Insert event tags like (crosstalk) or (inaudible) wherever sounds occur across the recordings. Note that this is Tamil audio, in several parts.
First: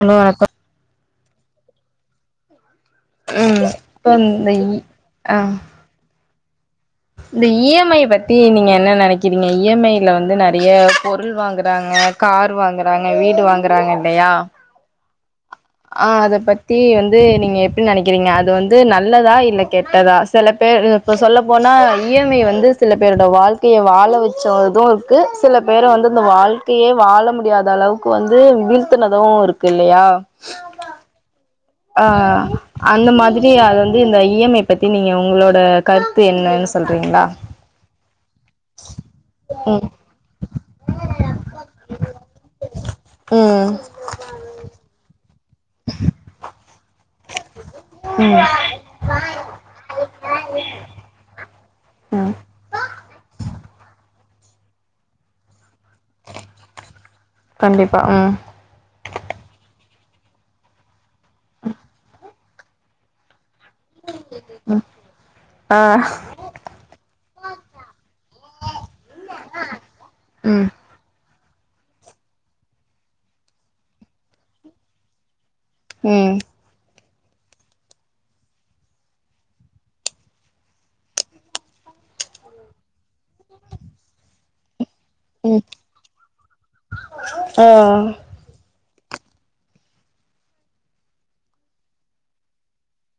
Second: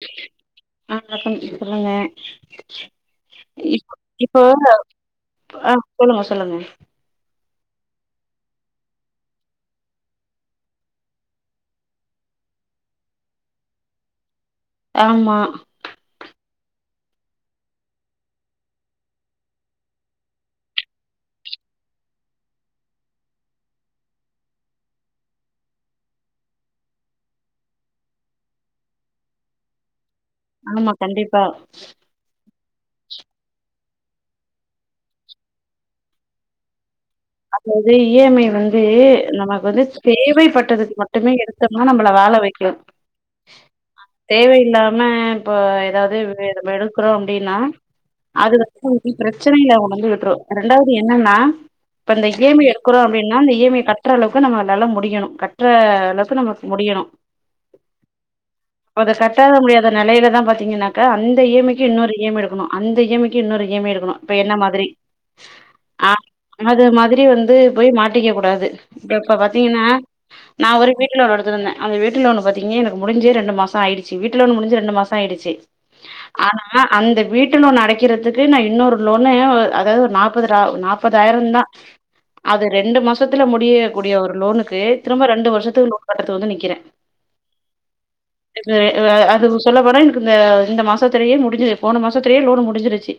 ஹலோ வணக்கம் ஆ வணக்கம் சொல்லுங்க ம் இப் இப்ப இந்த இப்போங்க இ ஆ ஆஹ் சொல்லுங்க சொல்லுங்க இந்த இ எம் ஐ பத்தி நீங்க என்ன நெனைக்கிறீங்க இ எம் ஐ ல வந்து நெறைய பொருள் வாங்குறாங்க கார் வாங்குறாங்க வீடு வாங்குறாங்க இல்லையா ஆமா அ அத பத்தி வந்து நீங்க எப்டி நெனைக்கிறீங்க அது வந்து நல்லதா இல்ல கெட்டதா சில பேர் இப்போ சொல்ல போனா இ எம் ஐ வந்து சில பேரோட வாழ்க்கையே வாழ வச்சது இருக்கு சில பேர வந்து அந்த வாழ்க்கையே வால முடியாத அளவுக்கு வந்து வீழ்த்தனது இருக்கு இல்லையா ஆமா கண்டிப்பா ஆஹ் அந்த மாதிரி அது வந்து இந்த இ எம் ஐ பத்தி நீங்க உங்ளோட கருத்து என்னன்னு சொல் அதாவது இ எம் ஐ வந் து நமக்கு வந்து ம் தேவைப்பட்டதுக் மட்டுமே எடுத்தம்னா நம்மள வால வைக்கு ம் தேவையில்லாம இப்ப ஏதாவது வேற மெடல் இருக்குறோ அப்டின்னா அது வந்து பிரச்சனையில உன்ன வந்து விட்ரு ரெண்டாவது என்னன்னா இப்ப இந்த ம் இ எம் ஐ எடுக்குறோ அப்டின்னா இந்த இ எம் ஐ க ட்ற அளவுக்கு நம்ம அதால்ல முடியணு க ட்ற (unintelligible) முடியணு கண்டிப்பா ம் அத கட்ட முடியாத நெலையில தா பாத்தீங்கன்னா க அந்த இ எம் ஐக்கு இன்னொரு இ எம் ஐ எடுக் குன்னோ அந்த இ எம் ஐ க்கு இன்னொரு இ எம் ஐ எடுக்கணு இப்ப என்ன மாதிரி ஆ ஆஹ் அது மாதிரி வந்து போய் மாட்டிக்க கூடாது இப்ப பாத்தீங்கன்னா ம் நா ஒரு வீட்டு லோன் எடு த்துன்ன அந்த வீட்டு லோன் பாத்தீங்க எனக்கு முடிஞ்சி ரெண்டு மாச ஆயிடுச்சி வீட்டு லோன் முடிஞ்சி ரெண்டு மாச ஆயிடுச்சி உம் அந்த வீட்டு லோன் அடைக்கிறதுக்கு நா இன்னொரு லோனு அதாவது ஒரு நாப்பது ராவ் நாப்பத் தாயிரந்தா அது ரெண்டு மாசத்துல முடியக்கூடிய ஒரு லோனுக்கு திரும்ப ரெண்டு ம் வருஷத்துக்கு லோன் கட்டறத்து வந்து நிக்கிறே ஆ அது சொல்ல போன எனக்கு இந்த இந்த மாசத்துலேயே முடிஞ்சிரு போன மாசத்துலேயே லோன் முடிஞ்சிருச்சி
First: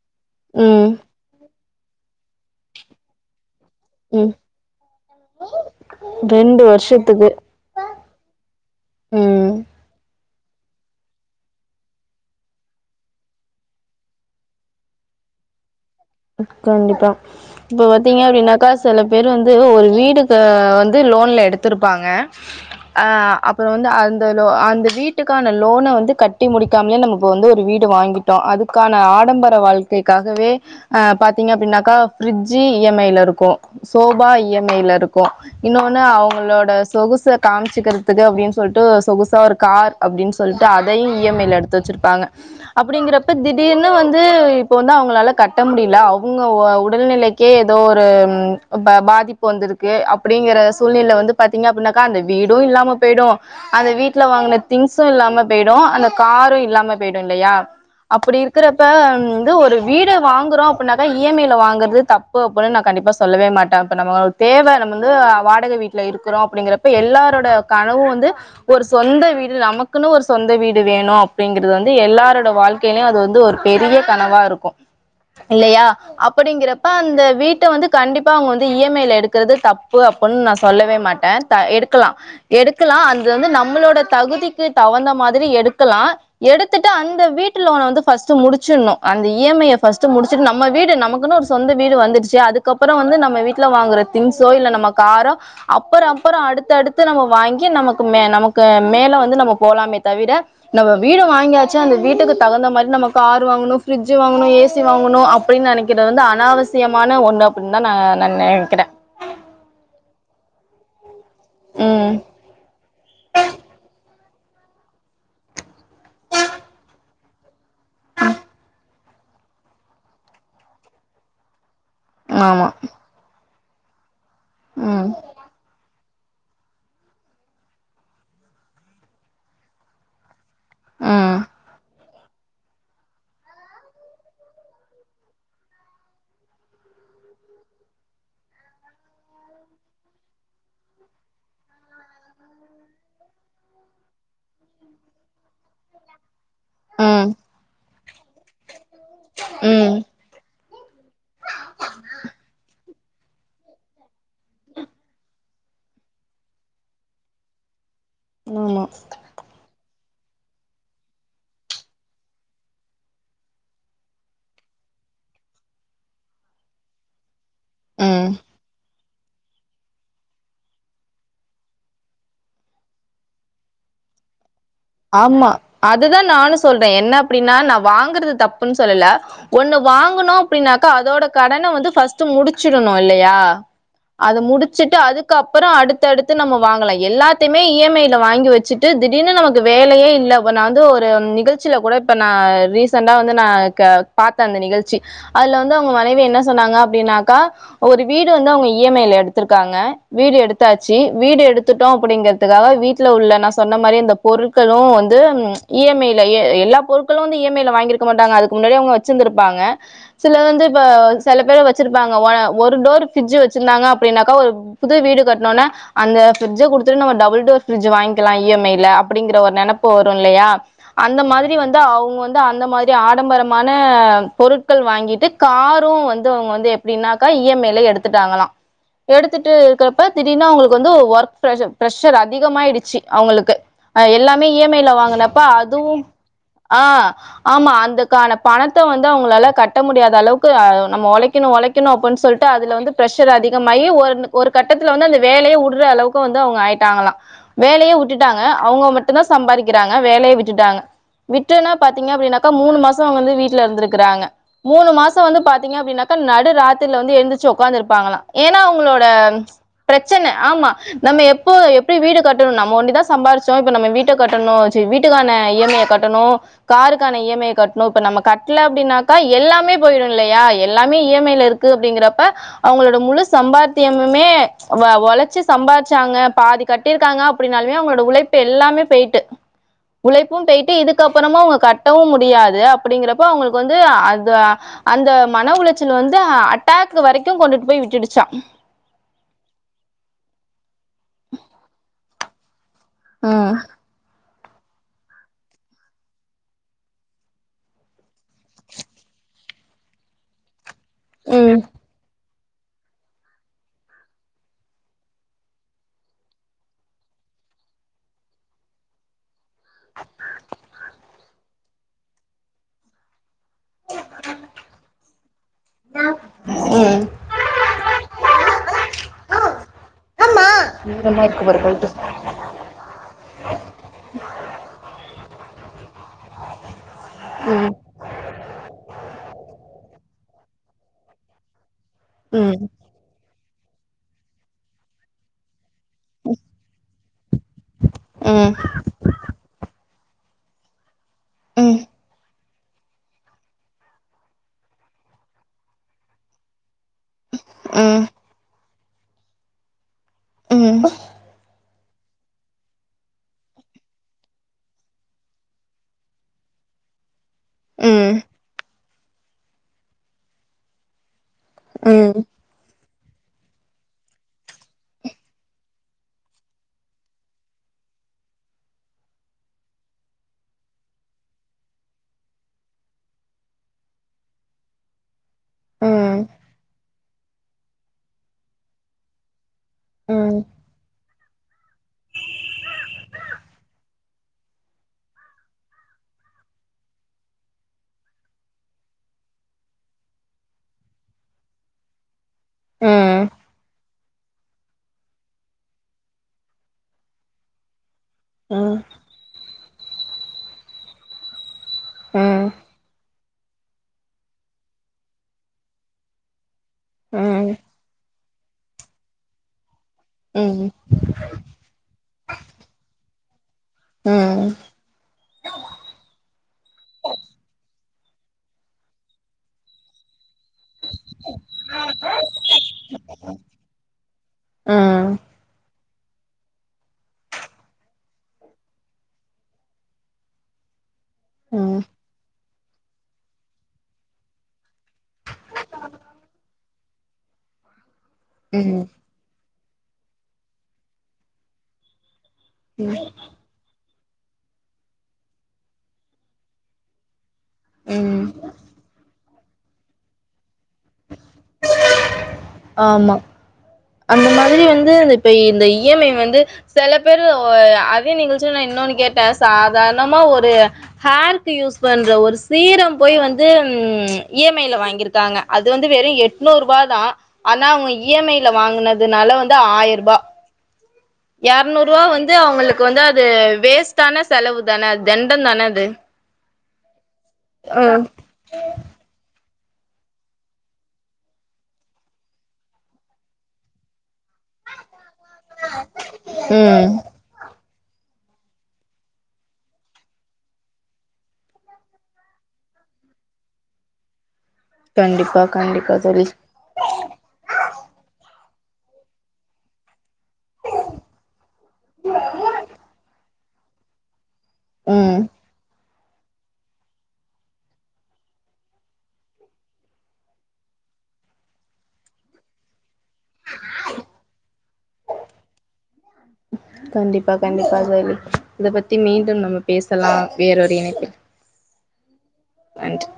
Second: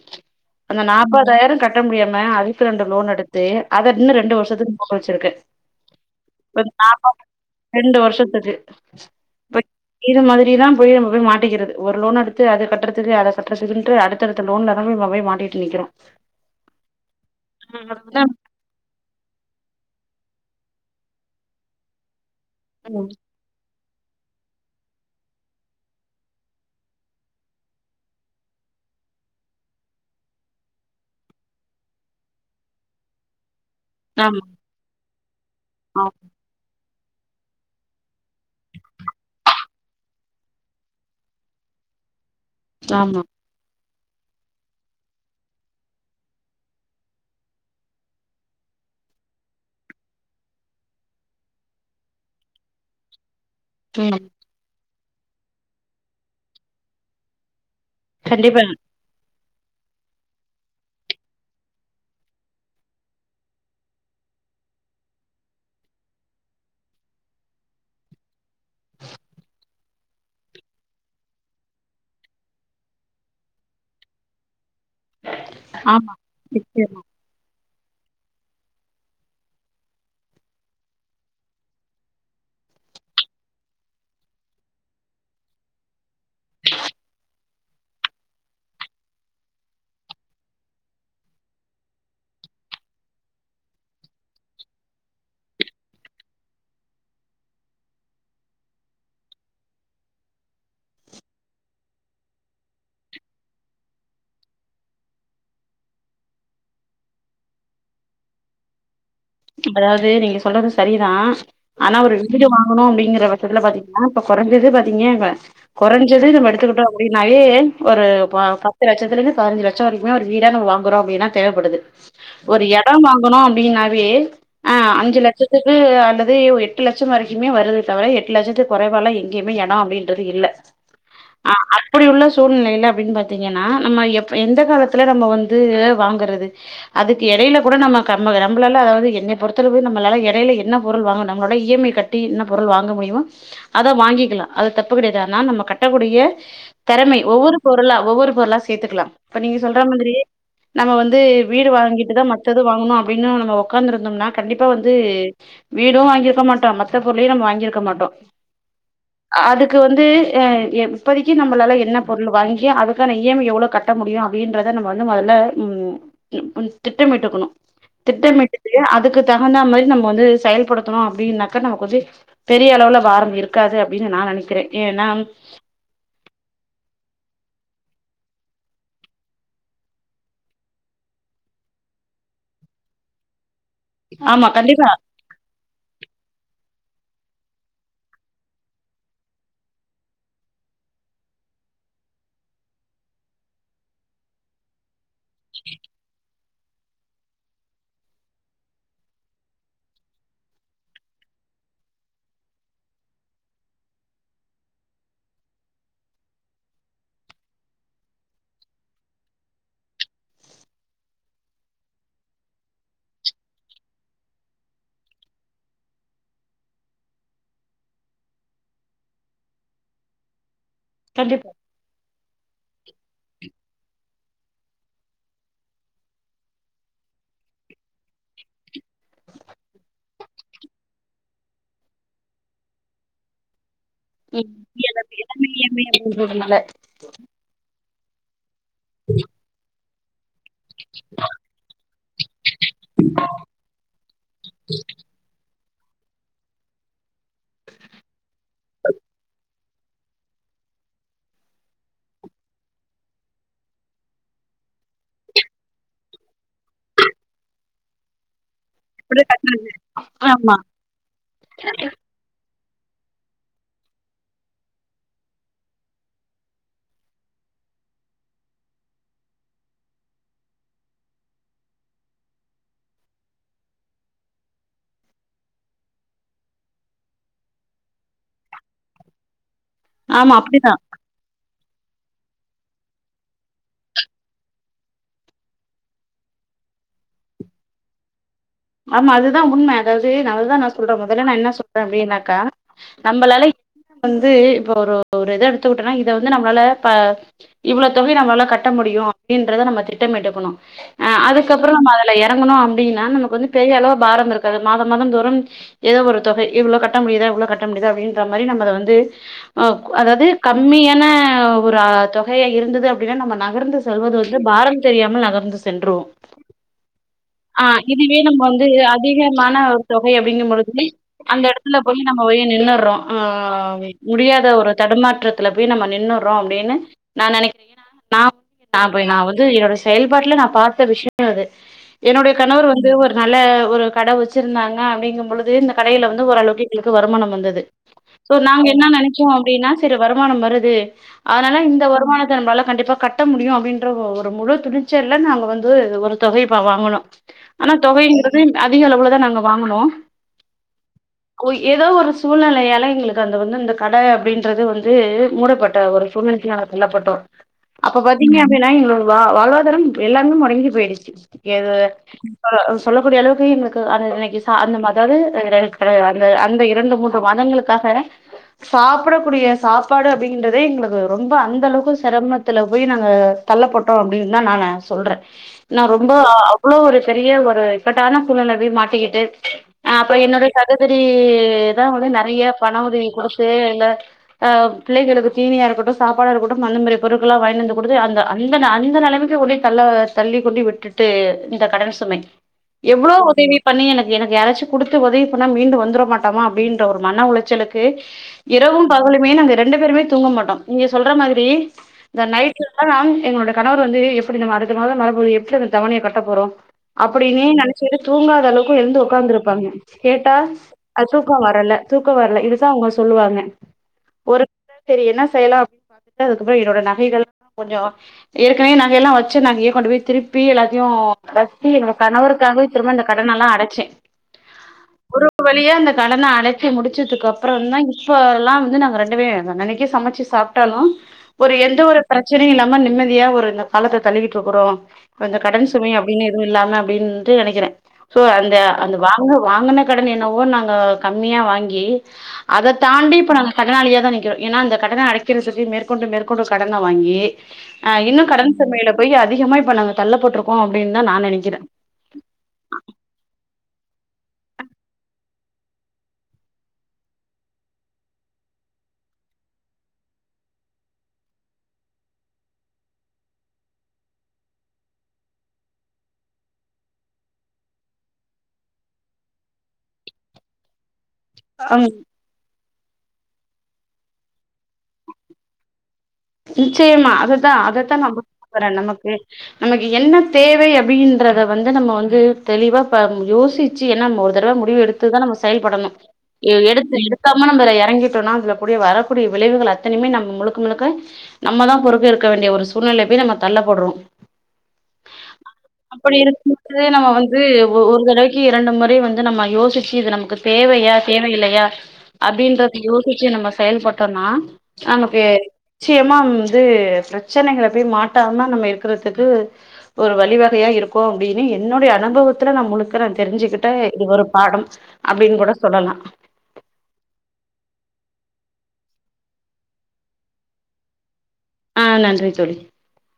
அந்த ம் நாப்பதாயிர க ட்டமுடியாம அ த்து ரெண்டு லோன் எடுத்து அத இன்னு ம் ரெண்டு வருஷத்துக்கு போட்டு வச்சிருக்கு ரெண்டு வருஷத்துக்கு ரெண்டு வருஷத்துக்கு ம் இது மாரி இப்டிதா போய் நம்மபோய் மாட்டிக்கிறது ஒரு லோன் எடுத்து அத கட்டுறதுக்கு அத கட்டுறதுக்குன்ட்டு அடுத்த அடுத்த லோன்ல நமக்நாமே மாட்டீட்டு நிக்கிறோ கண்டிப்பா இப்ப பாத்தீங்க அப்டின்னாக்கா சில பேர் வந்து ஒரு வீடுக்கா இப்ப வந்து லோன்ல எடுத்துருப்பாங்க ம் அஹ் அப்புற வ அந்த வீட்டுக்கான லோனை வந்து கட்டி முடிக்காமலே நம்ம இப்ப வந்து ஒரு வீடு வாங்கிட்டோம் அதுக்கான ஆடம்பர வாழ்க்கைக்காகவே பாத்தீங்க அப்படின்னாக்கா ஃப்ரிட்ஜு இஎம்ஐல இருக்கும் சோபா ஆமா இஎம்ஐல இருக்கும் கோ இன்னோன்னு ஆ அவங்களோட சொகுச காமிச்சுக்கிறதுக்கு அப்படின்னு சொல்லிட்டு சொகுசாக ஒரு கார் அப்படின்னு சொல்லிட்டு அதையும் இஎம்ஐயில எடுத்து வச்சுருப்பாங்க ஆமா அப்பிடிங்கறப்ப திடீர்னு வந்து இப்போ வந்து அவங்களால கட் கட்ட முடியல அவங்க உடல்நிலைக்கே ஏதோ ஒரு பாதிப்பு வந்திருக்கு அப்படிங்கற சூழ்நிலை வந்து பாத்தீங்க அப்படின்னாக்கா அந்த வீடும் இல்லாம போயிடும் அந்த ம் வீட்டுல வாங்கன திங்ஸ் தூக்கம் இல்லாம போயிடும் அந்த காரும் இல்லாம போயிடும் இல்லையா அப்படி கண்டிப்பா இருக்கிறப்ப ம் து ஒரு வீடு வாங்குறோம் அப்படின்னாக்கா இஎம்ஐல வாங்கறது தப்பு அப்படின்னு நான் கண்டிப்பா சொல்லவே மாட்டேன் இப்ப நம்மளுக்கு தேவை நம்ம வந்து வாடக வீட்டுல இருக்கிறோம் அப்படிங்கிறப்ப எல்லாரோட கனவும் வந்து ஒரு சொந்த வீடு நமக்குன்னு ஒரு சொந்த வீடு வேணும் அப்படிங்கறிறது வந்து எல்லாரோட வாழ்க்கையிலயும் அது வந்து ஒரு பெரிய கனவா இருக்கும் இல்லையா ஆமா அப்பிடிங்கறப்ப நிச்சயமா அந்த வீட்ட வந்து கண்டிப்பாஅவுங்க வந்து இஎம்ஐல எடுக்கிறது தப்பு அப்புனு நா சொல்லவே மாட்டேன் எடுக்கலாம் எடுக்கலாம் அது வந்து நம்மளோட தகுதிக்கு தவந்த மாதிரி எடுக்கலாம் எடுத்து அந்த வீட்டுலோன் வந்து பஸ்டு முடிச்சுரனும் அந்த இ எம் ஐ பஸ்ட் முடிச்சுட்டு நம்ம வீடு நமக்குன்னு ஒரு சொந்த வீடு வந்துடுச்சு அதுக்கப்புறம் வந்து நம்ம வீட்டுல வாங்குற திங்ஸோ இல்ல நம்ம காரோ அப்புறம் அப்புறம் அடுத்தடுத்து நம்ம வாங்கி நமக்கு மே நமக்கு மேலும் வந்து நம்ம போகலாமே தவிர நம்ம வீடு வாங்கியாச்சு அந்த வீட்டுக்கு தகுந்த மாதிரி நம்ம காரு வாங்கணும் ஃபிரிடட்ஜு வாங்கணும் ஏசி சி வாங்கணும் அப்படின்னு நினைக்கிறது வந்து அனாவசியமான ஒண்ணு அப்படின்னு தான் நான் நா நினைக்கிறேன் அதாவது நீங்க சொல்றது சரிதான் ஆனா ம் ஒரு வீடு வாங்கணும் அப்படிங்க இந்த வருஷத்துல பாத்திங்கனா ஆ இப்ப குறைஞ்சது பாத்தீங்க இப்ப குறைஞ்சது நம்ம எடுத்துக்கிட்டோம் அப்படின்னாவே ஒரு பத்து லட்சத்துல இருந்து பதிஞ்சு லட்சம் வரைக்குமே ஒரு வீடா நம்ம வாங்குறோம் அப்படின்னா தேவைப்படுது ஒரு ஆமா எடம் வாங்கணும் அப்படின்னா வே ஆஹ ம் அஞ்சு லட்சத்துக்கு அல்லது அது எட்டு லட்சம் வரைக்குமே வருது தவிர எட்டு லட்சத்துக்கு குறைவாலம் எங்கயுமே இடம் அப்படின்றது இல்ல ம் ஆ அப்படி உள்ள சூழ்நிலைல அப்படின்னு பாத்தீங்கன்னா நம்ம எ எந்த காலத்துல நம்ம வந்து வாங்கறது அதுக்கு இடையில கூட நம்ம நம்மளால்ல என்னைய பொருத்தாளவு நம்மளால இடையில என்ன பொருள் வாங்கும் நம்மளோட இஎம் ஐமை கட்டி என்ன பொருள் வாங்க முடியுமோ அதா வாங்கிக்கலாம் அது தப்பு கிடையாது ஆனா நம்ம கட்டக்கூடிய திறமை ம் ஒவ்வொரு பொருளா ஒவ்வொரு பொருளா சேர்த்துக்கலாம் இப்ப நீங்க சொல்ற ம் மாதிரி நம்ம வந்து வீடு வாங்கிட்டுதான் மத்தது வாங்கணும் அப் அப்படினா நம்ம உட்காந்து இருக் தம்னா கண்டிப்பா வந்து வீடும் வாங்கியிருக்க மாட்டோம் மத்த பொருளையும் நம்ம வாங்கியிருக்க மாட்டோம் ஆமா அதுக்கு வந்து இப்போதிக்கி நம்மளால என்ன பொருள் வாங்கி அதுக்கான இஎம்ஐ எவ்வளோ கட்ட முடியும் அப்படின்றத நம்ம வந்து முதல்ல திட்டமிட்டுக்கணும் ம் திட்டமிட்டு அதுக்கு தகுந்த மாரி நம்ம வந்து செயல்படுத்தணும் அப்படின்னாக்க நமக்கு வந்து பெரிய அளவுல பாரம் இருக்காது அப்டின்னு நான் நெனைக்கிறேன் ஆமா அதுதான் நானும் சொல்றேன் என்ன அப்படின்னா நம் வாங்கறது தப்புன்னு சொல்லல ஒண்ணு வாங்கணும் அப்படின்னாக்க அதோட கடன வந்துபஸ்டு முடிச்சிறணும் இல்லையா அத ஆமா கண்டிப்பா முடிச்சுட்டு அதுக்கப்பறம் அடுத்தடுத்து நம்ம வாங்கலாம் எல்லாத்தையுமே இ எம் ஐல வாங்கி வச்சுட்டு திடீர்னு நமக்கு வேலையே இல்ல நான் வந்து ஒரு நிகழ்ச்சியில கூட இப்ப நான் ரீசண்டா வந்து நான் பாத்தேன் அந்த நிகழ்ச்சி அதுல வந்து அவங்க மனைவி என்ன சொன்னாங்க அப்டினாக்க ஒரு வீடு வந்து அவங்க இஎம் எடுத்திருக்காங்க வீடு எடுத்தாச்சு வீடு எடுத்துட்டோம் அப்படிங்கிறதுகாக வீட்டல உள்ள நா சொன்ன மாரி பொருட்களும் வந்து இ எம் ஐ லயே எல்லா பொருட்களும் வந்து இ ம் ஐ ல வாங்கியிருக்க மாட்டாங்க அதுக்கு முன்னாடி அவங்க வச்சிருந்திருப்பாங்க சில வந்து இப்ப செல பேர் வச்சிருப்பாங்க ஒரு டோர் ஃபரிட்ஜ் வச்சிருந்தாங்க அப்படின்னாக்கா ஒரு புது வீடு கட்டணோன்ன அந்த ஃபிரி்ட்ஜ குடுத்துட்டு நம்ம டபுள்டோர் ஃபிரிட்ஜ் வாங்கிக்கலாம் இஎம்ஐல அப்படிங்கிற ஒரு நெனைப்பு வரும் இல்லையா அந்த கண்டிப்பா மாதிரி வந்து அவங்க வந்து அந்த மாதிரி ஆடம்பரமான பொருட்கள் வாங்கிட்டு காரும் வந்து அவங்க வந்து எப்படின்னாக்கா இஎம்ஐல எடுத்துட்டாங்களாம் எடுத்துட்டு இருக்கிறப்ப திடீர்னு அவங்களுக்கு வந்து ஒர்க் பிரஷர் பிரஷர் அதிகமாயிடுச்சு அவங்களுக்கு எல்லாமே ம் இ எம் ஐ ல எல்லாமே வாங்கினப்பா இ எம் ஐ அதுவும் அப்டின்றதுனால ஆஹ் ஆமா அந்த காணப் பணத்த வந்து அவங்களால கட் கட்ட முடியாத அளவுக் நம்ம ஒழைக்கணும் ஒழைக்கணும் அப்புன்னு சொல்லிட்டு அதுல வந்து பிரஷர் அதிகமாயி ஒரு கட்டத்துல வந்து அந்த வேலயே உடு ன்றளவுக்கு வந்து அவங்க ஆயிட்டாங்களாம் வேலய வுட்டுட்டு அவங்க மட்டும் தான் சம்பாரிக் றாங்க வேலய விட்டுட்டாங்க விட்டனபாத்தீங்க அப்டினாக்க மூணு மாசம் வீட்ல இருந்திருக்காங்க மூணு மாசம் பாத்தீங்கனா அப்டினாக்க நடு ராத்திரில எந்திச்சி ஒக்காந்து இருப்பாங்களா ஏன்னா அவங்களோட பிரச்சன ஆமா நம்ம எப்போ எப்டி வீடு கட்டணும் ஒன்டி தா சம்பாரிச்சு ணும் வீட்ட கட்டணும் வீட்டுக்கான இஎம்ஐய கட்டணும் காருக்கான இஎம்ஐ கட்ணும் இப்ப நம்ம கட்ல அப்படின்னாக்கா எல்லாமே போயிடும் இல்லையா எல்லாமே இஎம்ஐல இருக்கு அப்படிங்கறப்ப அவங்களோட முழு சம்பாத்தியமுமே ஒழச்சு சம்பாதிச்சாங்க பாதி கட்டிருக்காங்க அப்படின்னாலுமே அவங்களோட உழை ப்பு எல்லாமே பேயிட்டு ஆமா உழைப்பும் அப்டிதா பேயிட்டு இதுக்கு அப்புறமா உங்க கட்ட கட்டவும் முடியாது அப்படிங்கறப்ப அவங்களுக்கு வந்து அந்த அந்த மன உளச்சல் வந்து அட்டாக் வரைக்கும் கொண்டு போய் விட்டுடுச்சாம் ஆமா அதுதான் உண்ம அதாவது அததுதான் நான் சொல்றேன் முதல்ல நான் என்ன சொல்றேன் அப்படின்னாக்கா நம்மளால ம் என்ன வந்து இப்ப ஒரு ஒரு இத எடுத்துக்கிட்டோனா இத வந்து நம்மளால இவ்வளவு தொகை நம்மளால கட்ட முடியும் அப்படின்றத நம்ம திட்டமிட்டுகணும் ஆஹ் ம் அதுக்கப்புறம் அதுல எறங் கணும் அப்டின்னா நமக்கு வந்து பெரிய அளவு பாரம் இருக்காது மாத மாதம் தூரம் ஏதோ ஒரு தொகை இவ்வளவு கட்ட முடியுதா இவ்வளவு கட்ட முடியுதா அப்படின்ற மாதிரி நம்மள வந்து ஓ அதாவது கம்மியான ஆஹ் ஒரு தொகையா இருந்தது அப்படின்னா நம்ம நகர்ந்து சொல்வது வந்து பாரம் தெரியாமல் நகர்ந்து சென்றோம் ம் ஆஹ் இது ம் வந்து அதிகமான ஒரு தொகை அப்படிங்க பொழுது ஈரமா அந்த இருக்கு பாரு இடத்துல கைட்டு போய் நம்ம போய் நின்னுறோம் ஆஹ் முடியாத ஒரு தடுமாற்றத்துல போய் நம்ம நின்னுறோம் அப்படின்னு நான் நினைக்கிறேன் ம் ஏன்னா நான் ஆ போய் நான் வந்து என்னோட செயல்பாட்டுல நான் பாத்த விஷயம்தான் அது என்னுடைய கணவர் வந்து நல்ல ஒரு கட வச்சிருந்தாங்க அப்டிங்குபொழுது இந்த கடையில வந்து ஓரளவுக்கு எங்களுக்கு வருமானம் வந்தது சோ ம் நாங்க என்ன நெனைச்சோம் அப்படின்னா செரி வருமானம் வருது அதனால ம் ம் இந்த வருமானத்த நம்லால கண்டிப்பா கட்ட முடியும் அப்படின்ற ஒரு முழு துணிச்சல்ல நாங்க வந்து ஒரு தொகை இப்ப வாங்கனும் ம் தொவையுங்கிறது அதிக அளவுலதான் நாங்க வாங்குனோம் உம் ஏதோ ஒரு சூழ்நிலையால எங்களுக்கு அந்த வந்து இந்த கடை அப்படின்றது வந்து மூடப்பட்ட ஒரு சூழ்நிலைக்குள்ள நாங்க தள்ளப்பட்டோம் அப்ப ம் பாத்தீங்க அப்படினா வா வாழ்வாதாரம் எல்லாமே முடங்கி போயிடுச்சு எது ம் சொல்லக்கூடிய அளவுக்கு எங்களுக்கு அந்த இன்னைக்கு அந்த அதாவது அந்த அந்த இரண்டு மூன்று மதங்களுக்காக சாப்பிடக்கூடிய சாப்பாடு அப்டின்றதே எங்களுக்கு ரொம்ப அந்தளவுக்கு சிரமத்துல போய் நாங்க தள்ளப்பட்டோம் அப்படின்னுதான் நான் சொல்றேன் நான் ரொம்ப ம் அவ்வளோ ஒரு பெரிய ஒரு இக்கட்டான சூழ்நிலைல போய் மாட்டிக்கிட்டு ஆ அப்பறோ ம் என்னோட சகோதரி தான் வந்து நிறைய பண உதவி கொடுத்து இல்ல அஹ் பிள்ளைகளுக்கு தீனியா இருக்கட்டும் சாப்பாடா இருக்கட்டும் அந்த மாதிரி பொருட்களாம் வாங்கிட்டு வந்து கொடுத்து அந்த அந்த அந்த நிலைமைக்கு கொண்டி தள்ளி கொண்டு விட்டுட்டு இந்த கடன் சுமை ம் ம் எவ்வளவு உதவி பண்ணி எனக் எனக்கு யாராச்சும் கொடுத்து உதவி பண்ணா மீண்டு வந்தர மாட்டாமா அப்படின்ற ஒரு மன உளைச்சலுக்கு ம் இரவும் பகலுமே ரெண்டு பேருமே தூங்க மாட்டோம் நீங்க சொல்ற மாதிரி இந்த ம் நைட்டு் எல்லாம் நா எங்களோட கணவர் வந்து எப்படி நம் அடுத்த மாதம் வரபோது எப்படி அந்த தவணைய கட்டப் போறோம் அப்படின்னு ம் நெனைச்ச தூங்காத அளவுக்கு எழுந்து உட்காந்துருப்பாங்க கேட்டா ம் ம் அது தூக்கம் வரல தூக்கம் வரல இதுதான் அவங்க சொல்லுவாங்க ஒரு சரி என்ன செய்யலாம் அதுக்கப்புறம் என்னோட நகைகள் கொஞ்சம் ஏற்கனவே நகையெல்லாம் வச்சு நகைய கொண்டு போய் திருப் ப்பி எல்லாத்தையுன் சீ கணவருக்காவே திரும்ப அந்த கடன எல்லாம் அடச்சேன் ஒரு வழி அந்த கடன அடைச்சு முடிச்சதுக்கு அப்புறம் தான் இப்ப எல்லாம் வந்து நாங்க ரெண்டுமே அன்னன்னைக்கே சமைச்சு சாப்டாலும் ஒரு எந்த ஒரு பிரச் சரி நம்ப நிம்மதியா ஒரு இந்த காலத்த தள்ளிகிட்டு இருக்கிறோம் இந்த கடன் சுமை அப்டின்னு இல்லாம அப்டின்னுட்டு நினைக்கிறேன் சோ அந்த ம் ம் அந்த வாங்க வாங்கின கடன் என்னவோ நாங்க கம்மியா வாங்கி அத தாண்டி இப்ப நாங்க கடனாளியா தான் நிக் ஏன்னா அந்த கடன அடைக்கிறதுக்கு மேற்கொண்டு மேற்கொண்டு கடன வாங்கி ஆஹ் ம் இன்னும் கடன் சுமையில போய் அதி நிஜமா இப்ப நாங்க தள்ளப்பட்டிருக்கோம் அப்டினு நான் நினக்கிறேன் ஆமா அந்த மாதிரி வந்து இப்ப இந்த இஎம்ஐ வந்து சில பேரு ஓ அதே நிகழ்ச்சிய நான் இன்னொன்னு கேட்டேன் சாதாரணமா ஒரு ஹேர்க்கு யூஸ் பண்ற ஒரு சீரம் போய் வந்து உ இஎம்ஐல வாங்கிருக்காங்க அது வந்து வெறும் எட்நூறு ரூபா தான் ஆனா அவங்க இஎம்ஐ வாங்கினதுனால வந்து ஆயிரூபா ஆமா இரநூறு ரூவா வந்து அவங்களுக் க்கு வந்து அது வேஸ்டான செலவு தான அது தெண்டம் தான அது செர்ம்மா அதுதான் அதத்தான் ம் நமக்கு றேன் நமக்கு நமக்கு என்ன தேவை அப்டின்றத வந்து நம்ம வந்து தெளிவா யோசி நோம்போதும் தெளிவா முடிவு எடுத்துதான் நம்ம செயல்படணும் எடுத்து ம் எடுக்காம நம்மய வாங்கிட்டோம்னா அதில கூடிய வரக்கூடிய விளைவுகள் அத்தனையுமே நம்ம முழுக்க முழுக்க நம்மதான் பொறுக்க இருக்க வேண்டிய வரும் சூழ்நிலை போய் நம்ம தள்ளப்படுறோம் கண்டிப்பா கண்டிப்பா அப்படி தோழி இருக்கும்பபோதே நம்ம வந்து ஒரு தடவைக்கு இரண்டு முறை வந்து நம்ம யோசிச்சு இது நம தேவையா தேவையில்லையா அப்டின்றத யோசிச்சு நம்ம செயல்பட்டோனா ம் அமகே நிச்சயமா வந்து பிரச்சனைகள போய் மாட்டாமாம நம்ம இருக்கறிறதுக்கு ஒரு வழிவகையா இருக்கோம் அப்டின்னு என்னுடைய அனுபவத்துல நம் முழு நான் தெரிஞ்சுக்கிட்ட இது ஒரு பாடம் அப்டின்னு கூட சொல்லலாம் கண்டிப்பா கண்டிப்பா தோழி இத பத்தி மீண்டும் நம்ம பேசலாம் வேற ஒரு இணைப்பில் ஆஹ் நன்றி தோழி நன்றி